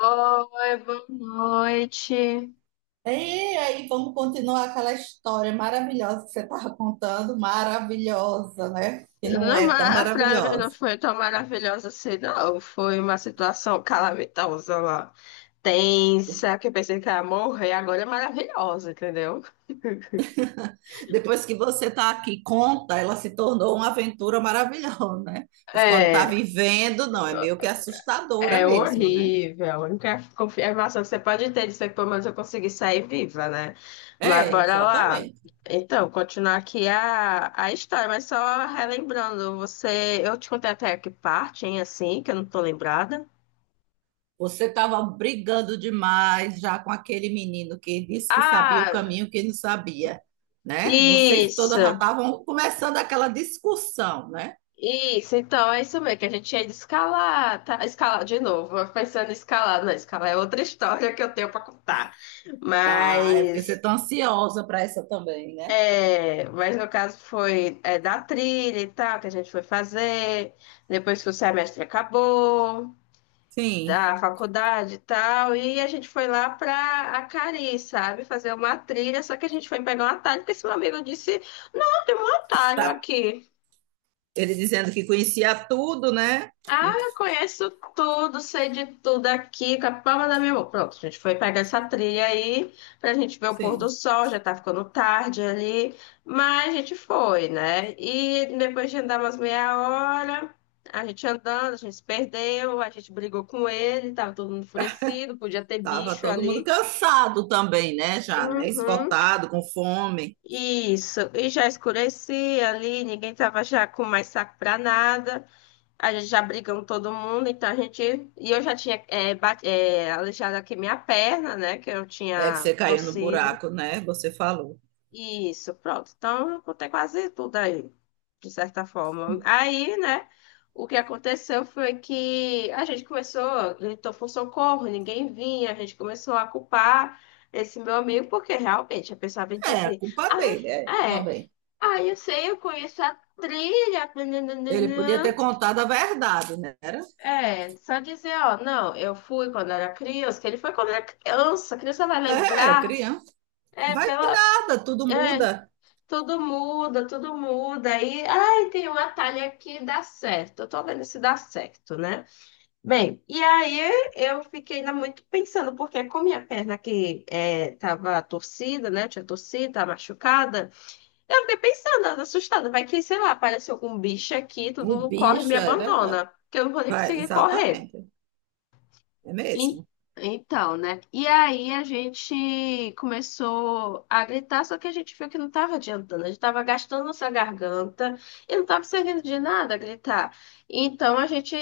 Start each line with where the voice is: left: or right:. left: Oi, boa noite.
right: E aí, vamos continuar aquela história maravilhosa que você estava contando, maravilhosa, né? Que não
left: Não,
right: é tão
left: mas pra mim não
right: maravilhosa.
left: foi tão maravilhosa assim, não. Foi uma situação calamitosa lá. Tensa, que eu pensei que ia morrer, agora é maravilhosa, entendeu?
right: Depois que você está aqui, conta, ela se tornou uma aventura maravilhosa, né? Mas quando está
left: É.
right: vivendo, não, é meio que assustadora
left: É
right: mesmo, né?
left: horrível. A única confirmação que você pode ter disso é que pelo menos eu consegui sair viva, né? Mas
right: É,
left: bora lá.
right: exatamente.
left: Então, continuar aqui a história, mas só relembrando, você. Eu te contei até que parte, hein, assim, que eu não tô lembrada.
right: Você estava brigando demais já com aquele menino que disse que sabia o
left: Ah,
right: caminho que não sabia, né? Vocês todas já
left: isso.
right: estavam começando aquela discussão, né?
left: Isso, então é isso mesmo, que a gente ia de escalar, tá? Escalar de novo, eu pensando em escalar, não, escalar é outra história que eu tenho para contar.
right: Ah, é porque você
left: Mas.
right: está ansiosa para essa também, né?
left: É, mas no caso foi da trilha e tal, que a gente foi fazer, depois que o semestre acabou,
right: Sim.
left: da faculdade e tal, e a gente foi lá pra Acari, sabe, fazer uma trilha, só que a gente foi pegar um atalho, porque esse meu amigo disse, não, tem um atalho
right: Tá,
left: aqui.
right: ele dizendo que conhecia tudo, né?
left: Ah,
right: Não,
left: eu conheço tudo, sei de tudo aqui, com a palma da minha mão. Pronto, a gente foi pegar essa trilha aí pra gente ver o pôr
right: sim.
left: do sol, já tá ficando tarde ali, mas a gente foi, né? E depois de andar umas meia hora, a gente andando, a gente se perdeu, a gente brigou com ele, tava todo mundo enfurecido, podia ter
right: Tava
left: bicho
right: todo mundo
left: ali.
right: cansado também, né? Já, né?
left: Uhum,
right: Esgotado, com fome,
left: isso, e já escurecia ali, ninguém tava já com mais saco pra nada. A gente já brigamos todo mundo, então a gente. E eu já tinha aleijado aqui minha perna, né? Que eu
right: né? Que
left: tinha
right: você caiu no
left: torcido.
right: buraco, né? Você falou.
left: Isso, pronto. Então eu contei quase tudo aí, de certa forma. Aí, né? O que aconteceu foi que a gente começou, gritou por socorro, ninguém vinha, a gente começou a culpar esse meu amigo, porque realmente a pessoa vem
right: É, a
left: dizer:
right: culpa
left: Ah,
right: dele, é,
left: é,
right: também.
left: ah, eu sei, eu conheço a trilha.
right: Ele podia ter contado a verdade, né? Era,
left: É, só dizer, ó, não, eu fui quando era criança, que ele foi quando era criança, a criança vai
right: é,
left: lembrar,
right: criança.
left: é,
right: Vai
left: pela,
right: nada, tudo
left: é,
right: muda.
left: tudo muda, aí, ai, tem um atalho aqui, dá certo, eu tô vendo se dá certo, né? Bem, e aí eu fiquei ainda muito pensando, porque com minha perna tava torcida, né, tinha torcida, tava machucada, eu fiquei pensando, assustada, vai que, sei lá, aparece algum bicho aqui, todo
right: Um
left: mundo corre e me
right: bicho, é verdade.
left: abandona, que eu não vou nem
right: Vai,
left: conseguir correr.
right: exatamente. É
left: E-
right: mesmo?
left: Então, né? E aí a gente começou a gritar, só que a gente viu que não estava adiantando, a gente estava gastando nossa garganta e não estava servindo de nada gritar. Então a gente,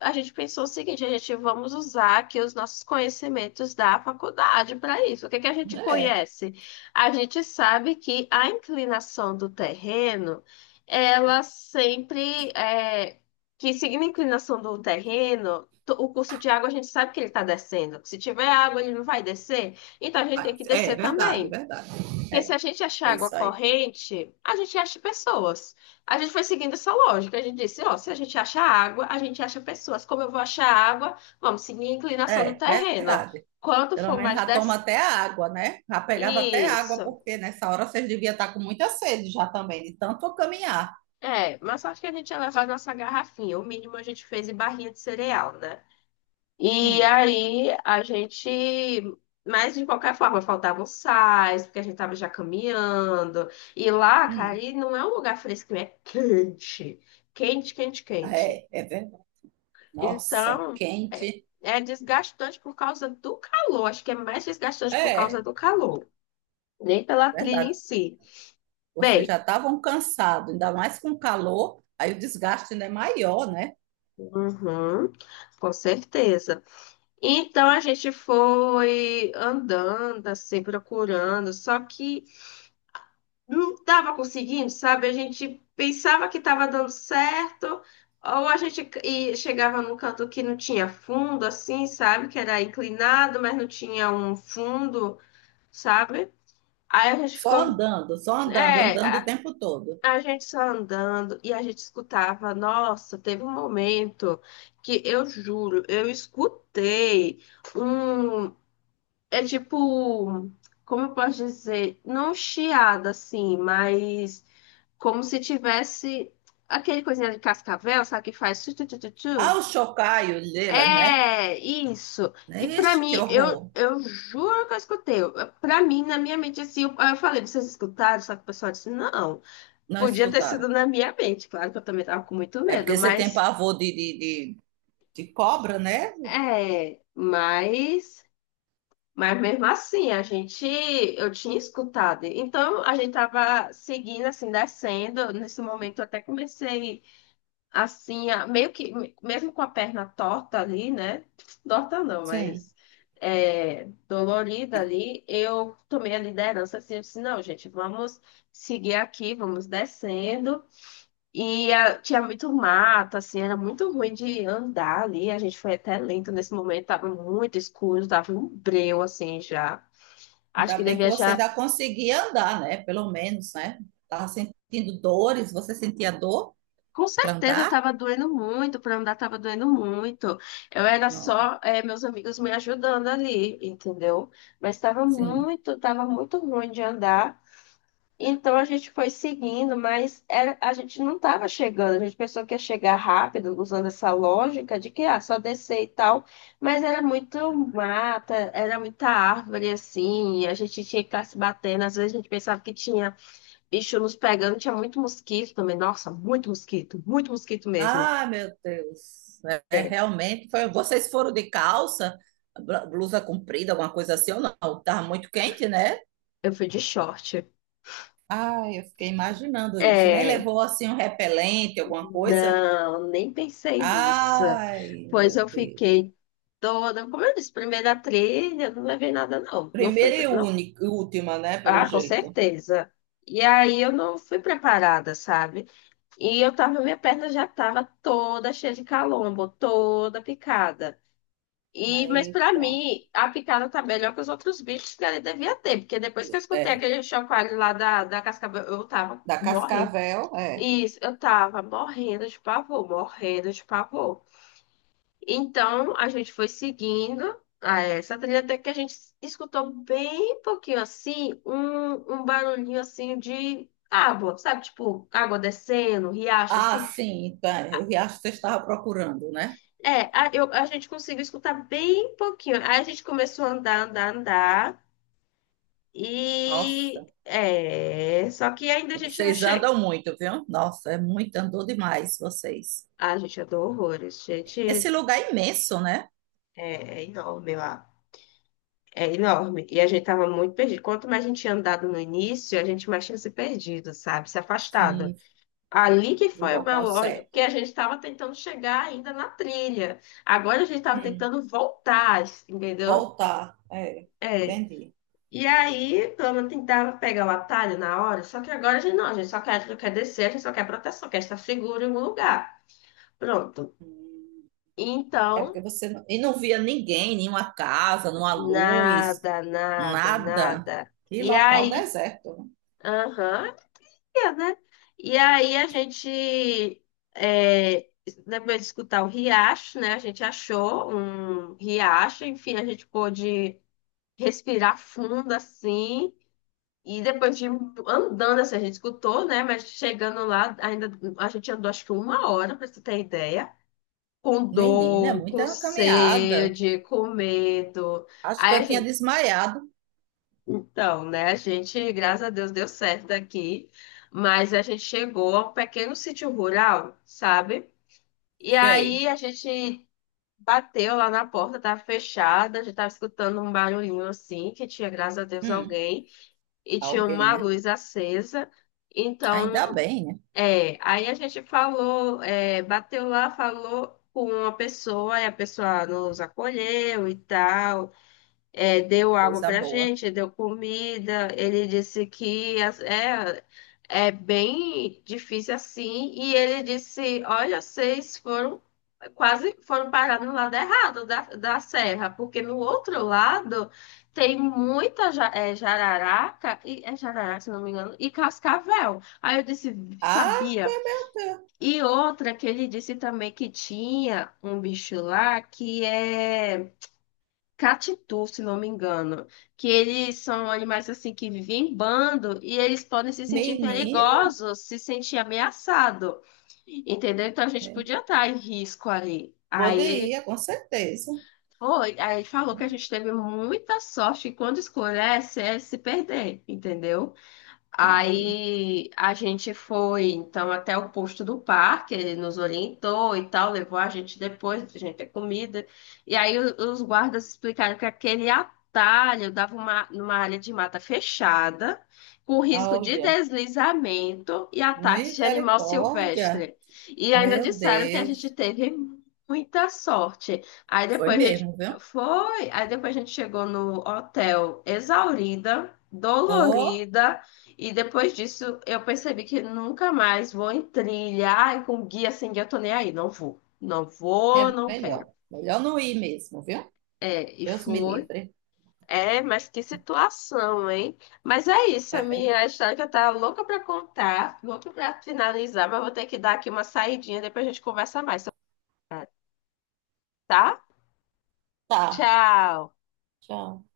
left: a gente pensou o seguinte, a gente vamos usar aqui os nossos conhecimentos da faculdade para isso. O que que a gente
right: É,
left: conhece? A gente sabe que a inclinação do terreno, ela sempre é, que seguindo a inclinação do terreno o curso de água a gente sabe que ele está descendo. Se tiver água, ele não vai descer. Então a gente tem
right: mas,
left: que
right: é
left: descer
right: verdade, é
left: também.
right: verdade.
left: Porque se
right: É.
left: a gente achar
right: É
left: água
right: isso aí.
left: corrente, a gente acha pessoas. A gente foi seguindo essa lógica. A gente disse, ó, se a gente acha água, a gente acha pessoas. Como eu vou achar água? Vamos seguir a inclinação do
right: É,
left: terreno. Ó.
right: verdade.
left: Quanto
right: Pelo
left: for
right: menos
left: mais
right: já toma
left: des...
right: até água, né? Já pegava até água,
left: Isso.
right: porque nessa hora vocês deviam estar com muita sede já também, de tanto caminhar.
left: É, mas acho que a gente ia levar nossa garrafinha. O mínimo a gente fez em barrinha de cereal, né? E
right: Hum,
left: aí a gente. Mas de qualquer forma, faltavam sais, porque a gente tava já caminhando. E lá, cara,
right: hum.
left: e não é um lugar fresquinho, é quente. Quente, quente, quente.
right: É, é verdade. Nossa,
left: Então, é,
right: quente.
left: é desgastante por causa do calor. Acho que é mais desgastante por causa
right: É,
left: do calor. Nem pela trilha em
right: verdade.
left: si.
right: Vocês
left: Bem,
right: já estavam cansados, ainda mais com calor, aí o desgaste ainda é maior, né?
left: uhum, com certeza. Então a gente foi andando, assim, procurando. Só que. Não estava conseguindo, sabe? A gente pensava que estava dando certo, ou a gente e chegava num canto que não tinha fundo, assim, sabe? Que era inclinado, mas não tinha um fundo, sabe? Aí a gente ficou,
right: Só andando,
left: é,
right: andando o
left: a,
right: tempo todo.
left: a gente só andando e a gente escutava. Nossa, teve um momento que eu juro, eu escutei um, é tipo, como eu posso dizer, não chiado assim, mas como se tivesse aquele coisinha de cascavel, sabe, que faz tu, tu, tu, tu,
right: Ah,
left: tu.
right: o chocalho dela, né?
left: É, isso. E pra
right: Ixi, que
left: mim,
right: horror.
left: eu juro que eu escutei. Eu- Pra mim, na minha mente, assim, eu falei, vocês escutaram? Só que o pessoal disse, não.
right: Não
left: Podia ter
right: escutaram.
left: sido na minha mente, claro que eu também tava com muito
right: É
left: medo,
right: porque você tem
left: mas,
right: pavor de cobra, né?
left: é, mas mesmo assim, a gente, eu tinha escutado. Então, a gente tava seguindo, assim, descendo. Nesse momento, eu até comecei assim, a- meio que, mesmo com a perna torta ali, né? Torta não,
right: Sim.
left: mas é, dolorida
right: E
left: ali, eu tomei a liderança assim, eu disse, não, gente, vamos seguir aqui, vamos descendo. E ah, tinha muito mato, assim, era muito ruim de andar ali, a gente foi até lento nesse momento, tava muito escuro, tava um breu, assim, já. Acho
right: ainda
left: que
right: bem que
left: devia
right: você
left: já
right: ainda conseguia andar, né? Pelo menos, né? Tava sentindo dores, você sentia dor
left: Com
right: para
left: certeza eu
right: andar?
left: tava doendo muito, pra andar tava doendo muito. Eu era
right: Não.
left: só meus amigos me ajudando ali, entendeu? Mas
right: Sim.
left: tava muito ruim de andar. Então a gente foi seguindo, mas era- a gente não tava chegando. A gente pensou que ia chegar rápido, usando essa lógica de que ah, só descer e tal. Mas era muito mata, era muita árvore assim, e a gente tinha que estar se batendo. Às vezes a gente pensava que tinha bicho nos pegando, tinha muito mosquito também. Nossa, muito mosquito mesmo.
right: Ah, meu Deus. É, é,
left: É,
right: realmente foi. Vocês foram de calça, blusa comprida, alguma coisa assim ou não? Tava muito quente, né?
left: eu fui de short.
right: Ah, eu fiquei imaginando isso. Nem
left: É,
right: levou assim um repelente, alguma coisa?
left: não, nem pensei nisso.
right: Ai,
left: Pois
right: meu
left: eu
right: Deus.
left: fiquei toda. Como eu disse, primeira trilha, não levei nada, não. Não fui.
right: Primeira e
left: Pre- Não.
right: única, última, né? Pelo
left: Ah, com
right: jeito.
left: certeza. E aí eu não fui preparada, sabe? E eu tava, minha perna já tava toda cheia de calombo, toda picada. E, mas para
right: Eita.
left: mim, a picada tá melhor que os outros bichos que ele devia ter, porque depois que eu escutei
right: É,
left: aquele chacoalho lá da cascavel, eu tava
right: da
left: morrendo.
right: cascavel, é.
left: Isso, eu tava morrendo de pavor, morrendo de pavor. Então, a gente foi seguindo a essa trilha até que a gente escutou bem pouquinho assim, um barulhinho assim de água, sabe? Tipo, água descendo, riacho
right: Ah,
left: assim.
right: sim, tá, o riacho que você estava procurando, né?
left: A gente conseguiu escutar bem pouquinho. Aí a gente começou a andar, andar, andar. E
right: Nossa,
left: é, só que ainda a gente não
right: vocês
left: chega.
right: andam muito, viu? Nossa, é muito, andou demais vocês.
left: Ah, gente, eu dou horrores. Gente,
right: Esse lugar é imenso, né?
left: é, é enorme lá. É enorme. E a gente tava muito perdido. Quanto mais a gente tinha andado no início, a gente mais tinha se perdido, sabe? Se afastado.
right: Sim,
left: Ali que
right: do
left: foi uma
right: local
left: loja, porque
right: certo.
left: a gente estava tentando chegar ainda na trilha. Agora a gente estava
right: Hum,
left: tentando voltar, entendeu?
right: voltar, é,
left: É.
right: entendi.
left: E aí, pelo menos tentava pegar o atalho na hora, só que agora a gente não, a gente só quer, quer descer, a gente só quer proteção, quer estar seguro em algum lugar. Pronto.
right: Hum, é
left: Então,
right: porque você não, e não via ninguém, nenhuma casa, nenhuma luz,
left: nada, nada,
right: nada.
left: nada.
right: Que
left: E
right: local
left: aí,
right: deserto, né?
left: aham, é, né? E aí a gente, é, depois de escutar o riacho, né? A gente achou um riacho, enfim, a gente pôde respirar fundo assim. E depois de andando, assim, a gente escutou, né? Mas chegando lá, ainda a gente andou acho que uma hora, para você ter ideia. Com
right: Menina, é
left: dor, com
right: muita caminhada.
left: sede, com medo.
right: Acho que
left: Aí a
right: eu tinha
left: gente,
right: desmaiado.
left: então, né, a gente, graças a Deus, deu certo aqui, mas a gente chegou a um pequeno sítio rural, sabe? E
right: Sei.
left: aí a gente bateu lá na porta, tava fechada, a gente tava escutando um barulhinho assim, que tinha, graças a Deus,
right: Hum,
left: alguém, e tinha
right: alguém,
left: uma
right: né?
left: luz acesa.
right: Ainda
left: Então,
right: bem, né?
left: aí a gente falou, bateu lá, falou com uma pessoa, e a pessoa nos acolheu e tal deu água
right: Coisa
left: pra
right: boa.
left: gente, deu comida. Ele disse que é bem difícil assim. E ele disse: Olha, vocês foram quase foram parar no lado errado da serra, porque no outro lado tem muita jararaca, é jararaca, se não me engano, e cascavel. Aí eu disse:
right: Ah,
left: Sabia.
right: meu Deus.
left: E outra que ele disse também que tinha um bicho lá que é. Catitu, se não me engano, que eles são animais assim que vivem em bando e eles podem se sentir
right: Menino,
left: perigosos, se sentir ameaçado, entendeu? Então a gente
right: é,
left: podia estar em risco ali. Aí ele
right: poderia, com certeza.
left: foi, aí ele falou que a gente teve muita sorte que quando escurece é se perder, entendeu?
right: Entendi.
left: Aí a gente foi então até o posto do parque, ele nos orientou e tal, levou a gente depois, a gente ter comida. E aí os guardas explicaram que aquele atalho dava uma, numa área de mata fechada, com risco de
right: Olha,
left: deslizamento e ataques de animal
right: misericórdia.
left: silvestre. E ainda
right: Meu
left: disseram que a gente
right: Deus.
left: teve muita sorte. Aí
right: Foi
left: depois a gente
right: mesmo, viu?
left: foi, aí depois a gente chegou no hotel exaurida,
right: Ou
left: dolorida. E depois disso, eu percebi que nunca mais vou em trilha. Ai, com guia sem guia, eu tô nem aí. Não vou. Não vou,
right: é
left: não quero.
right: melhor. Melhor não ir mesmo, viu?
left: É, e
right: Deus me
left: foi.
right: livre.
left: É, mas que situação, hein? Mas é isso,
right: É
left: a
right: verdade.
left: minha história que eu tava louca pra contar, louca pra finalizar, mas vou ter que dar aqui uma saidinha, depois a gente conversa mais, sobre- isso, tá?
right: Tá.
left: Tchau!
right: Tchau.